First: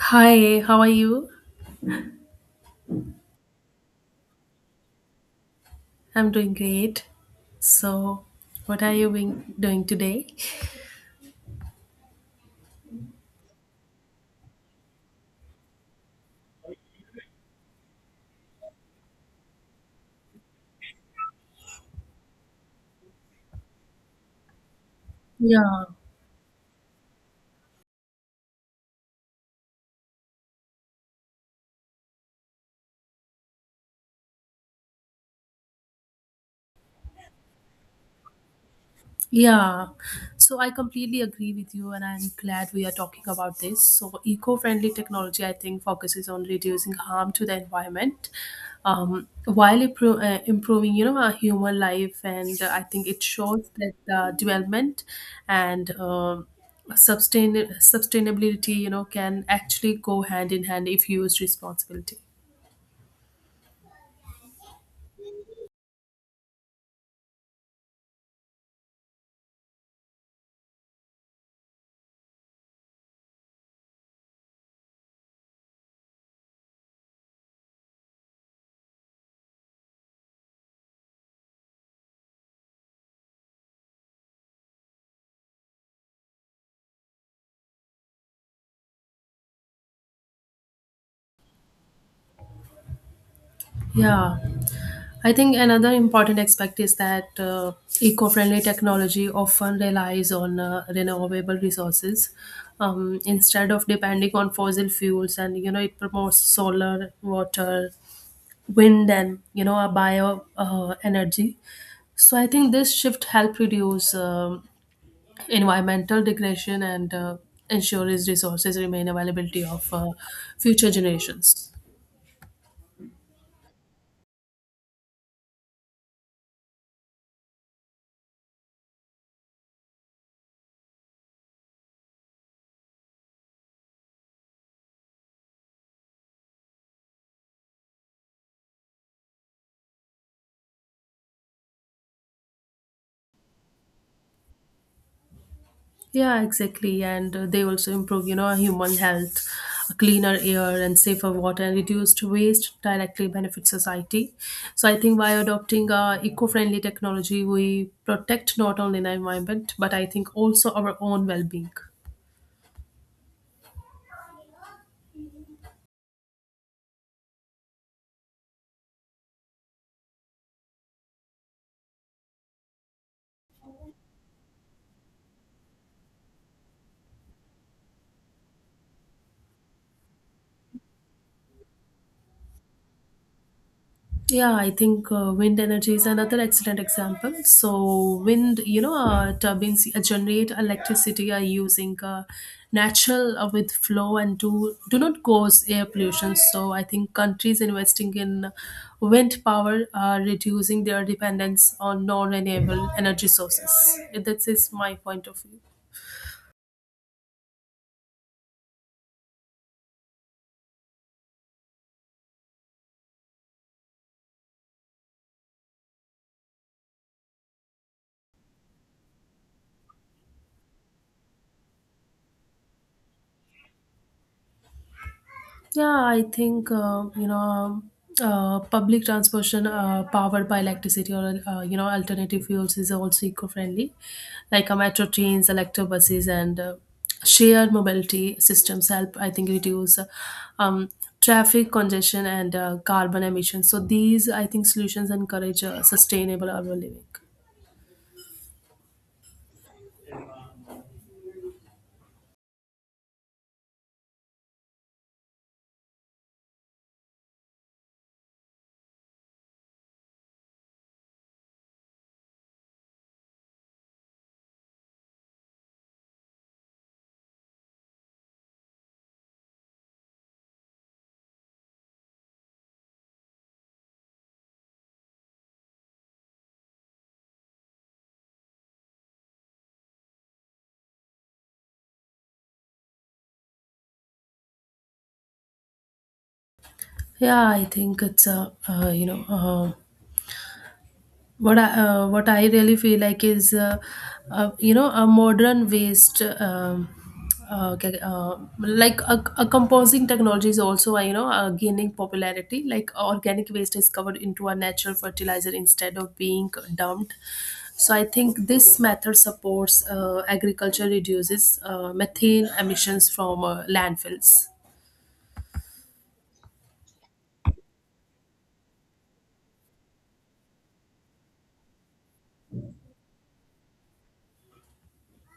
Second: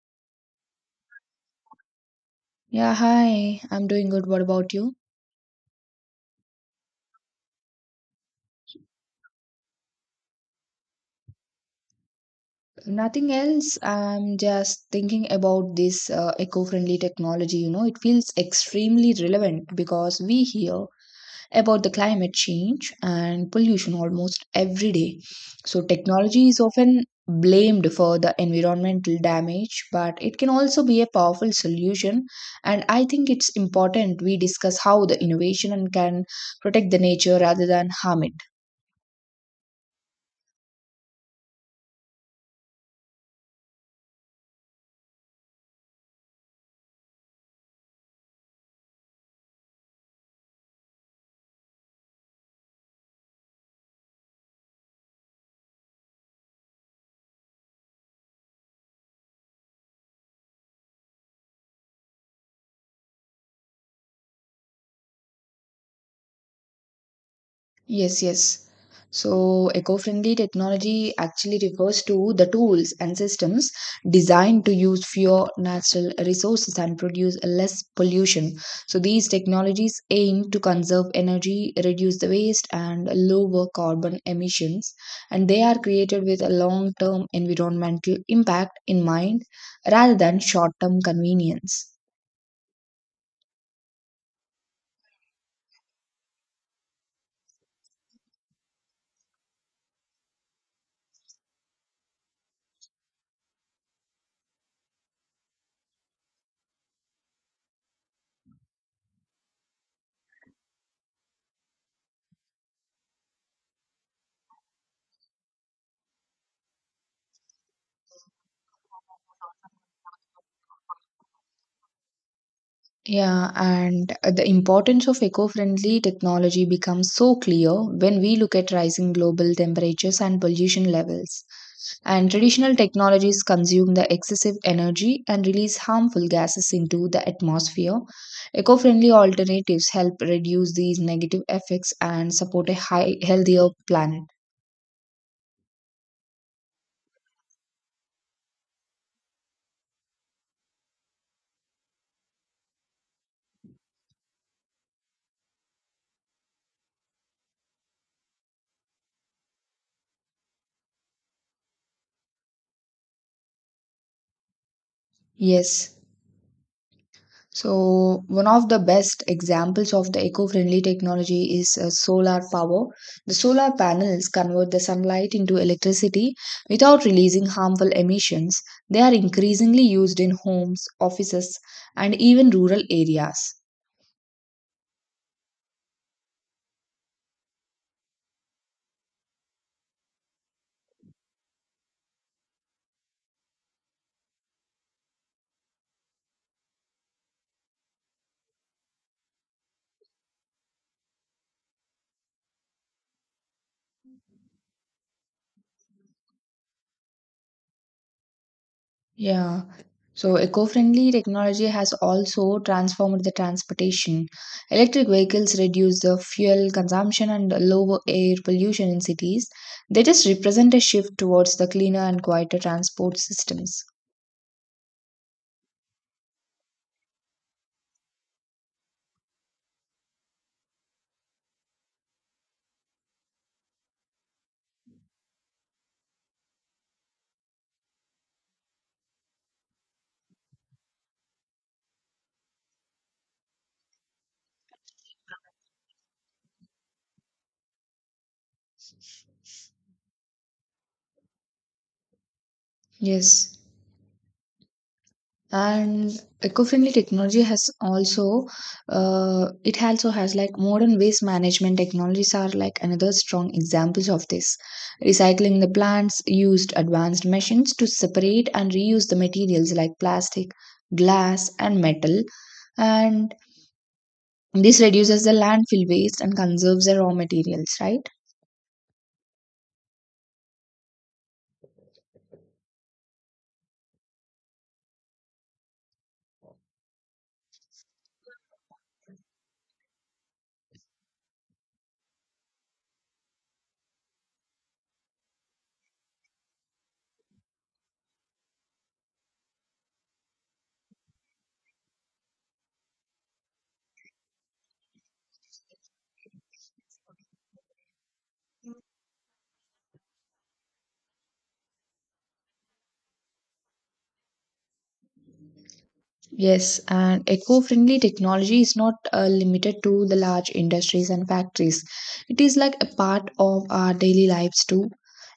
Hi, how are you? Yeah, hi. I'm doing good. What about you? I'm doing great. So, what are you doing today? Nothing else. I'm just thinking about this eco-friendly technology. You know, it feels extremely relevant because we hear about the climate change and pollution almost every day. So Yeah, technology is often blamed for the environmental damage, but it can also be a powerful solution. And I think it's important we discuss how the innovation can protect the nature rather than harm it. yeah. So, I completely agree with you, and I'm glad we are talking about this. So, eco friendly technology, I think, focuses on reducing harm to the environment while improving, you know, our human life. And I think it shows that the development and sustain- sustainability, you know, can actually go hand in hand if used responsibly. Yes, yes. So, eco friendly technology actually refers to the tools and systems designed to use fewer natural resources and produce less pollution. So, these technologies aim to conserve energy, reduce the waste, and lower carbon emissions. And they are created with a long term environmental impact in mind rather than short term convenience. Yeah, I think another important aspect is that eco friendly technology often relies on renewable resources instead of depending on fossil fuels, and you know, it promotes solar, water, wind, and you know, a bio energy. So, I think this shift help reduce environmental degradation and ensures resources remain availability of future generations. Yeah, and the importance of eco-friendly technology becomes so clear when we look at rising global temperatures and pollution levels. And traditional technologies consume the excessive energy and release harmful gases into the atmosphere. Eco-friendly alternatives help reduce these negative effects and support a high, healthier planet. Yeah, exactly. And they also improve, you know, human health, cleaner air and safer water and reduced waste directly benefit society. So I think by adopting eco-friendly technology, we protect not only the environment, but I think also our own well-being. Yes. So, one of the best examples of the eco friendly technology is solar power. The solar panels convert the sunlight into electricity without releasing harmful emissions. They are increasingly used in homes, offices, and even rural areas. Yeah, I think wind energy is another excellent example. So, wind, you know, turbines generate electricity using natural with flow and do not cause air pollution. So, I think countries investing in wind power are reducing their dependence on non-renewable energy sources. That is my point of view. Yeah. So eco-friendly technology has also transformed the transportation. Electric vehicles reduce the fuel consumption and lower air pollution in cities. They just represent a shift towards the cleaner and quieter transport systems. Yeah, I think public transportation powered by electricity or you know alternative fuels is also eco-friendly, like metro trains, electric buses, and shared mobility systems help I think reduce um, traffic congestion and carbon emissions. So these I think solutions encourage sustainable urban living. Yes. And eco-friendly technology has also it also has like modern waste management technologies are like another strong examples of this. Recycling the plants used advanced machines to separate and reuse the materials like plastic, glass, and metal, and this reduces the landfill waste and conserves the raw materials, right? Yeah, I think it's a you know. What I really feel like is you know a modern waste like a composing technology is also you know gaining popularity like organic waste is covered into a natural fertilizer instead of being dumped. So I think this method supports agriculture reduces methane emissions from landfills. Yes, and eco-friendly technology is not limited to the large industries and factories. It is like a part of our daily lives too.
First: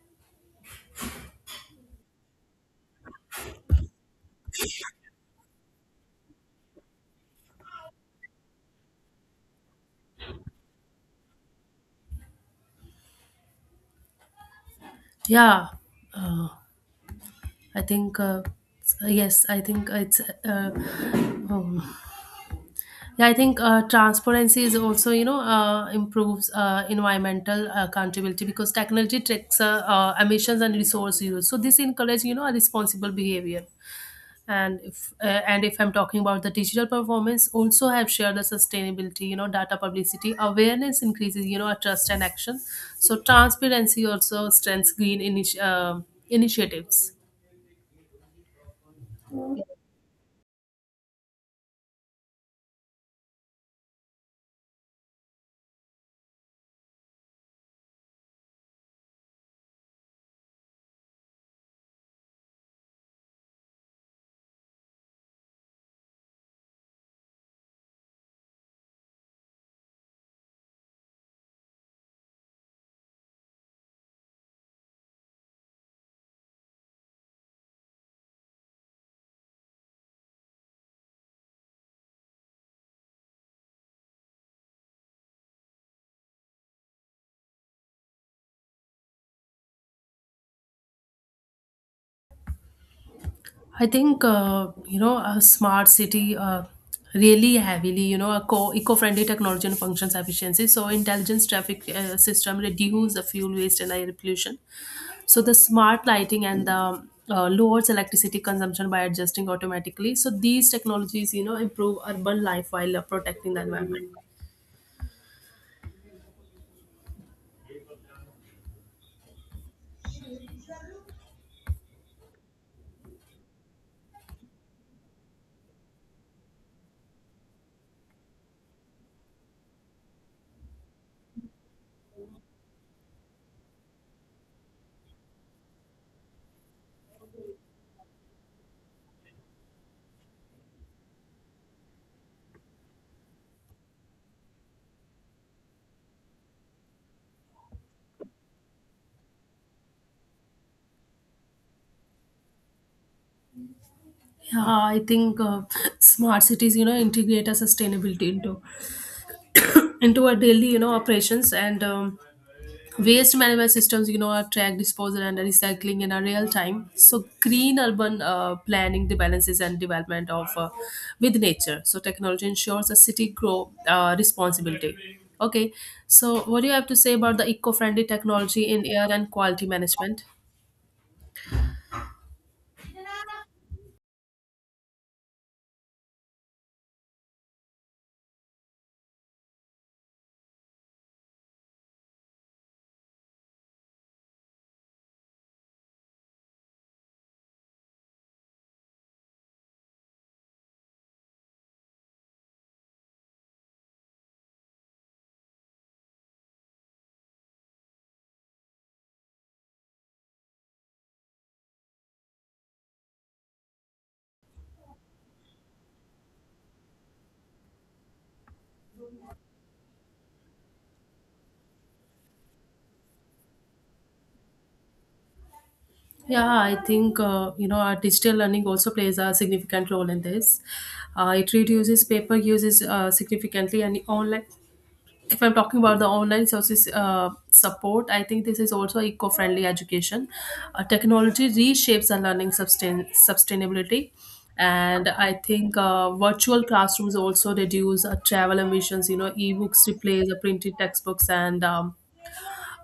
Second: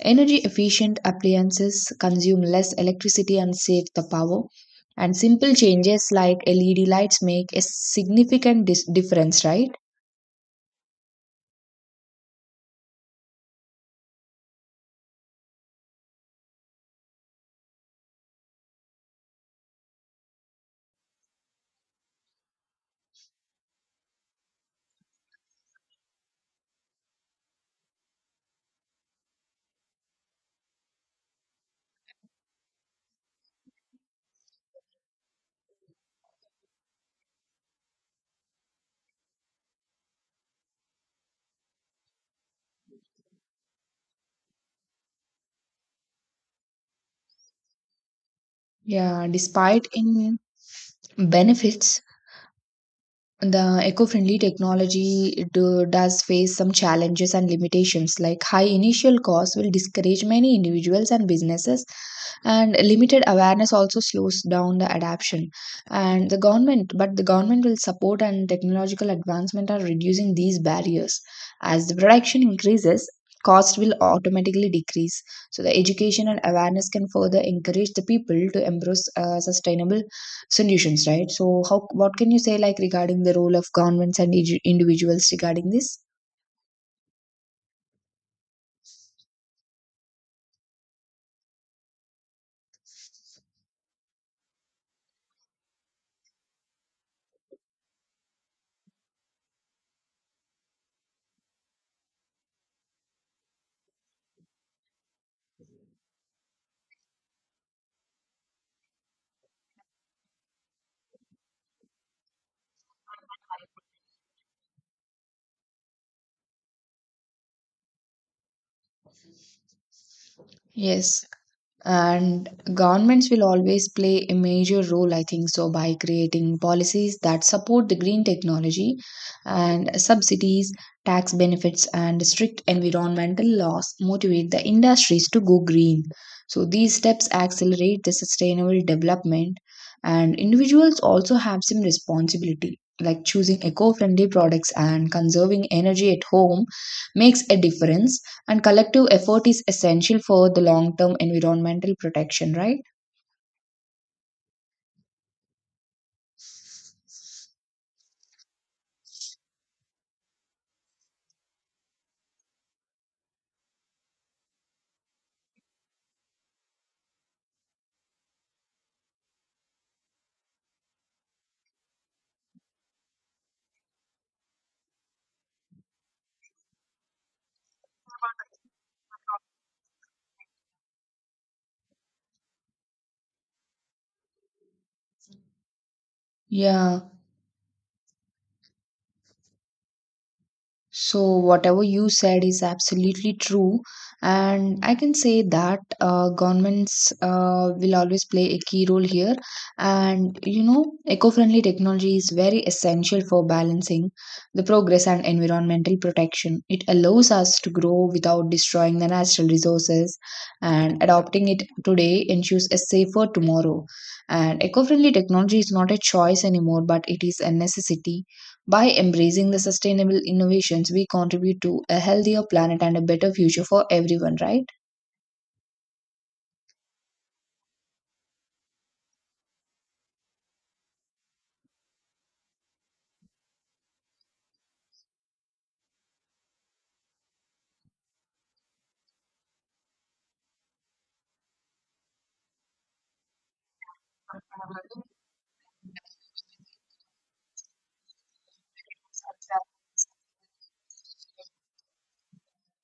Energy efficient appliances consume less electricity and save the power. And simple changes like LED lights make a significant difference, right? Yeah I think yes I think it's um, Yeah, I think transparency is also, you know, improves environmental accountability because technology tracks emissions and resource use. So this encourages, you know, a responsible behavior. And if uh, and if I'm talking about the digital performance, also have shared the sustainability, you know, data publicity awareness increases, you know, a trust and action. So transparency also strengthens initiatives. Yeah, despite in benefits, the eco-friendly technology does face some challenges and limitations, like high initial costs will discourage many individuals and businesses, and limited awareness also slows down the adoption. And the government, but the government will support and technological advancement are reducing these barriers. As the production increases, cost will automatically decrease. So the education and awareness can further encourage the people to embrace sustainable solutions, right? So how, what can you say like regarding the role of governments and individuals regarding this? I think you know a smart city really heavily you know eco-friendly technology and functions efficiency. So intelligence traffic system reduce the fuel waste and air pollution. So the smart lighting and the lowers electricity consumption by adjusting automatically. So these technologies you know improve urban life while protecting the environment. Yes. And governments will always play a major role, I think, so by creating policies that support the green technology, and subsidies, tax benefits, and strict environmental laws motivate the industries to go green. So these steps accelerate the sustainable development, and individuals also have some responsibility, like choosing eco-friendly products and conserving energy at home makes a difference, and collective effort is essential for the long term environmental protection, right? Yeah, I think smart cities you know integrate a sustainability into our daily you know operations and waste management systems you know are track disposal and recycling in a real time. So green urban planning the balances and development of with nature. So technology ensures a city grow responsibility. Okay, so what do you have to say about the eco-friendly technology in air and quality management? Yeah. So, whatever you said is absolutely true, and I can say that governments will always play a key role here. And you know, eco-friendly technology is very essential for balancing the progress and environmental protection. It allows us to grow without destroying the natural resources, and adopting it today ensures a safer tomorrow. And eco-friendly technology is not a choice anymore, but it is a necessity. By embracing the sustainable innovations, we contribute to a healthier planet and a better future for everyone, right? Yeah, I think you know our digital learning also plays a significant role in this. It reduces paper uses significantly and online, if I'm talking about the online services support, I think this is also eco-friendly education. Technology reshapes the learning sustainability, and I think virtual classrooms also reduce travel emissions. You know, e-books replace the printed textbooks, and um,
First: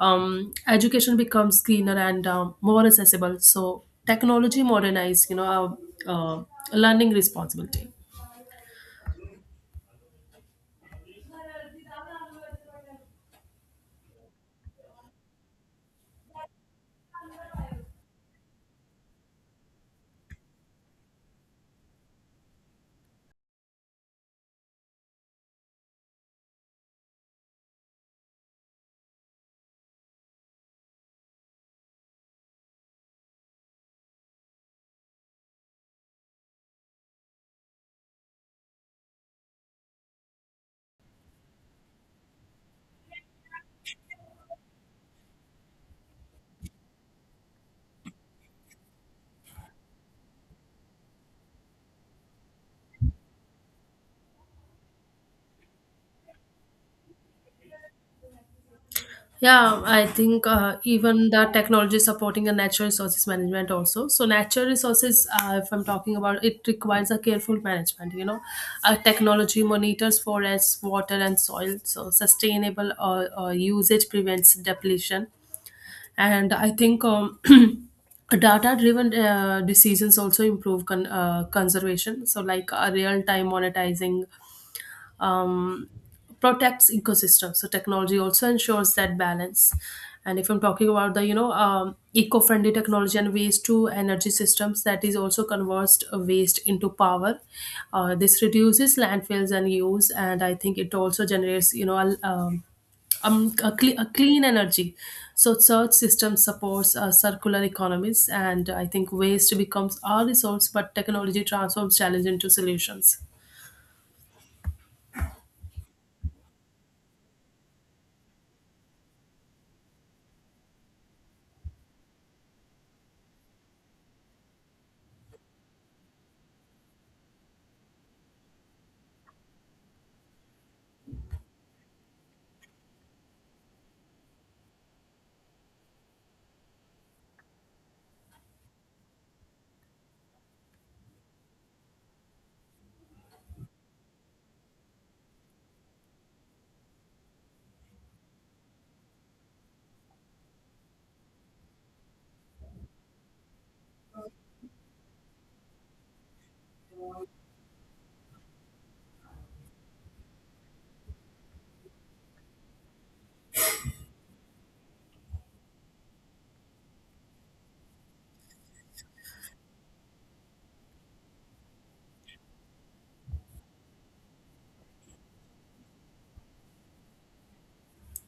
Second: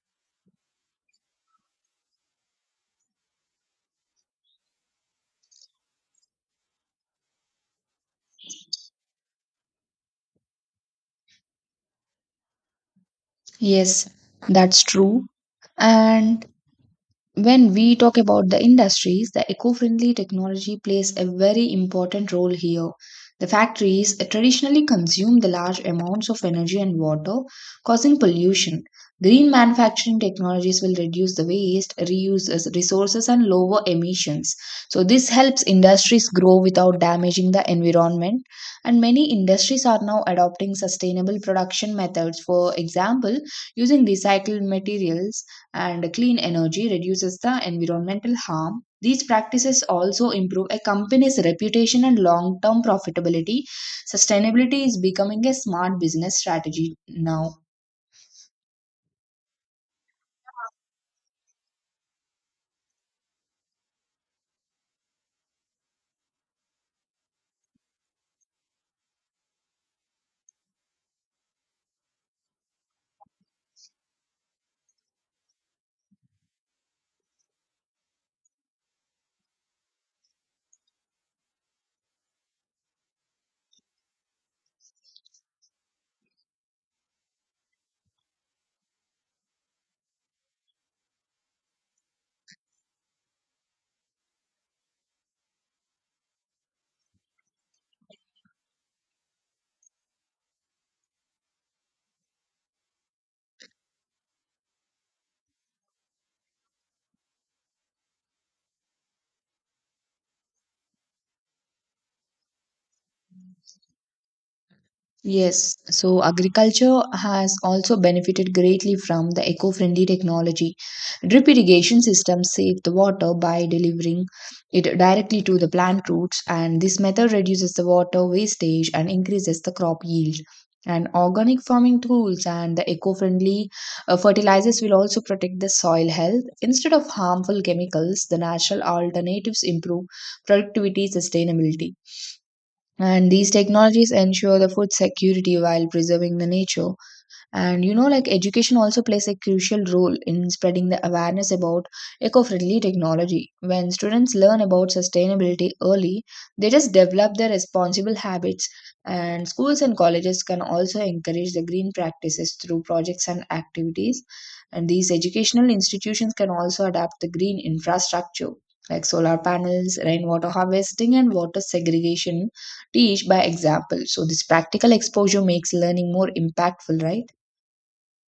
um, education becomes greener and more accessible. So technology modernize, you know, our uh, learning responsibility. Yes, that's true. And when we talk about the industries, the eco friendly technology plays a very important role here. The factories traditionally consume the large amounts of energy and water, causing pollution. Green manufacturing technologies will reduce the waste, reuse as resources, and lower emissions. So, this helps industries grow without damaging the environment. And many industries are now adopting sustainable production methods, for example, using recycled materials and clean energy reduces the environmental harm. These practices also improve a company's reputation and long term profitability. Sustainability is becoming a smart business strategy now. Yeah, I think even the technology supporting the natural resources management also. So natural resources, if I'm talking about, it requires a careful management. You know, technology monitors forests, water, and soil. So sustainable usage prevents depletion, and I think data-driven decisions also improve conservation. So like real-time monetizing um, protects ecosystems. So technology also ensures that balance. And if I'm talking about the you know eco-friendly technology and waste to energy systems, that is also converts waste into power. This reduces landfills and use, and I think it also generates you know a clean energy. So such system supports circular economies, and I think waste becomes our resource, but technology transforms challenge into solutions. Yes, so agriculture has also benefited greatly from the eco friendly technology. Drip irrigation systems save the water by delivering it directly to the plant roots, and this method reduces the water wastage and increases the crop yield. And organic farming tools and the eco friendly fertilizers will also protect the soil health. Instead of harmful chemicals, the natural alternatives improve productivity, sustainability, and these technologies ensure the food security while preserving the nature. And you know, like education also plays a crucial role in spreading the awareness about eco-friendly technology. When students learn about sustainability early, they just develop their responsible habits, and schools and colleges can also encourage the green practices through projects and activities, and these educational institutions can also adapt the green infrastructure like solar panels, rainwater harvesting, and water segregation, teach by example. So this practical exposure makes learning more impactful, right?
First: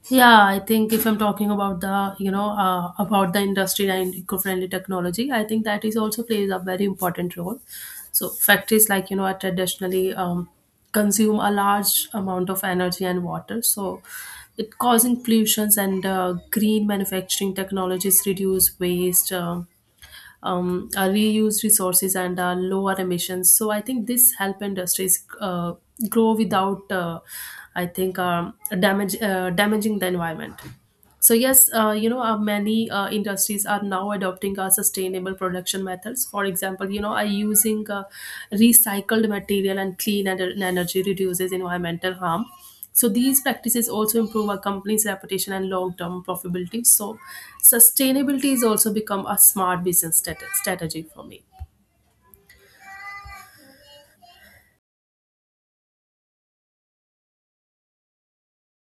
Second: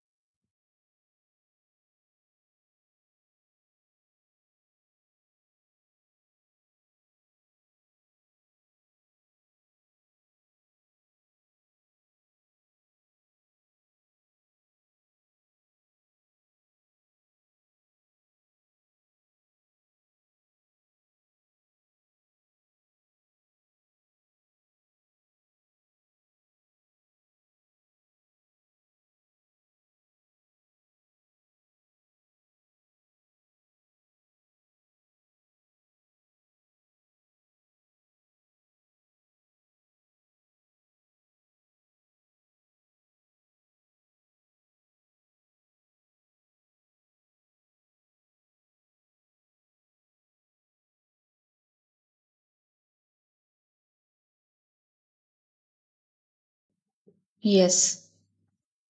Yeah, I think if I'm talking about the, you know, about the industry and eco-friendly technology, I think that is also plays a very important role. So factories like, you know, are traditionally consume a large amount of energy and water. So it causing pollutions and green manufacturing technologies reduce waste, reuse resources and lower emissions. So I think this help industries grow without, I think, damage damaging the environment. So yes, you know, many industries are now adopting sustainable production methods. For example, you know, are using recycled material and clean and energy reduces environmental harm. So these practices also improve a company's reputation and long-term profitability. So sustainability is also become a smart business strategy for me. Yes.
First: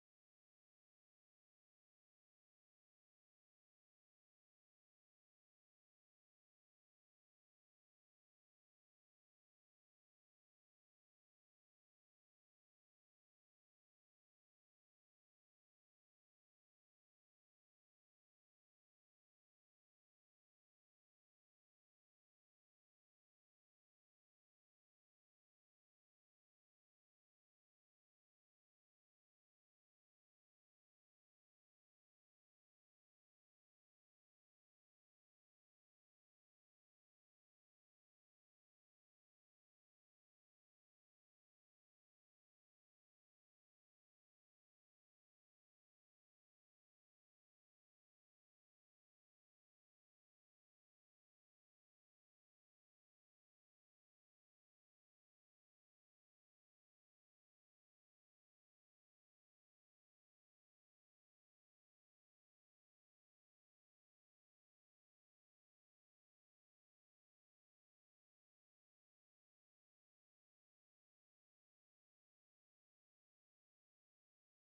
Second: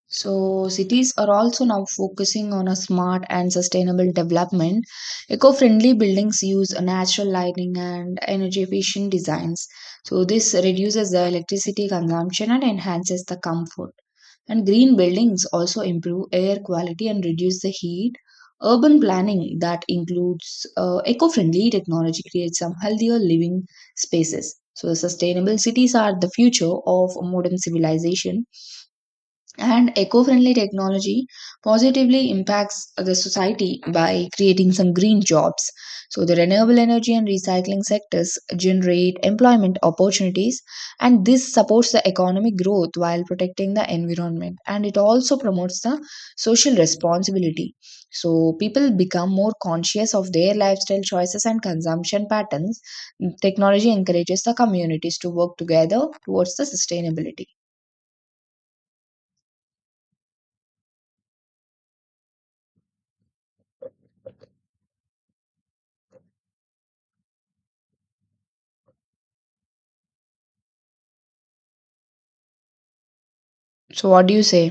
So cities are also now focusing on a smart and sustainable development. Eco-friendly buildings use natural lighting and energy efficient designs. So this reduces the electricity consumption and enhances the comfort. And green buildings also improve air quality and reduce the heat. Urban planning that includes eco-friendly technology creates some healthier living spaces. So sustainable cities are the future of modern civilization, and eco friendly technology positively impacts the society by creating some green jobs. So, the renewable energy and recycling sectors generate employment opportunities, and this supports the economic growth while protecting the environment. And it also promotes the social responsibility. So, people become more conscious of their lifestyle choices and consumption patterns. Technology encourages the communities to work together towards the sustainability. So, what do you say?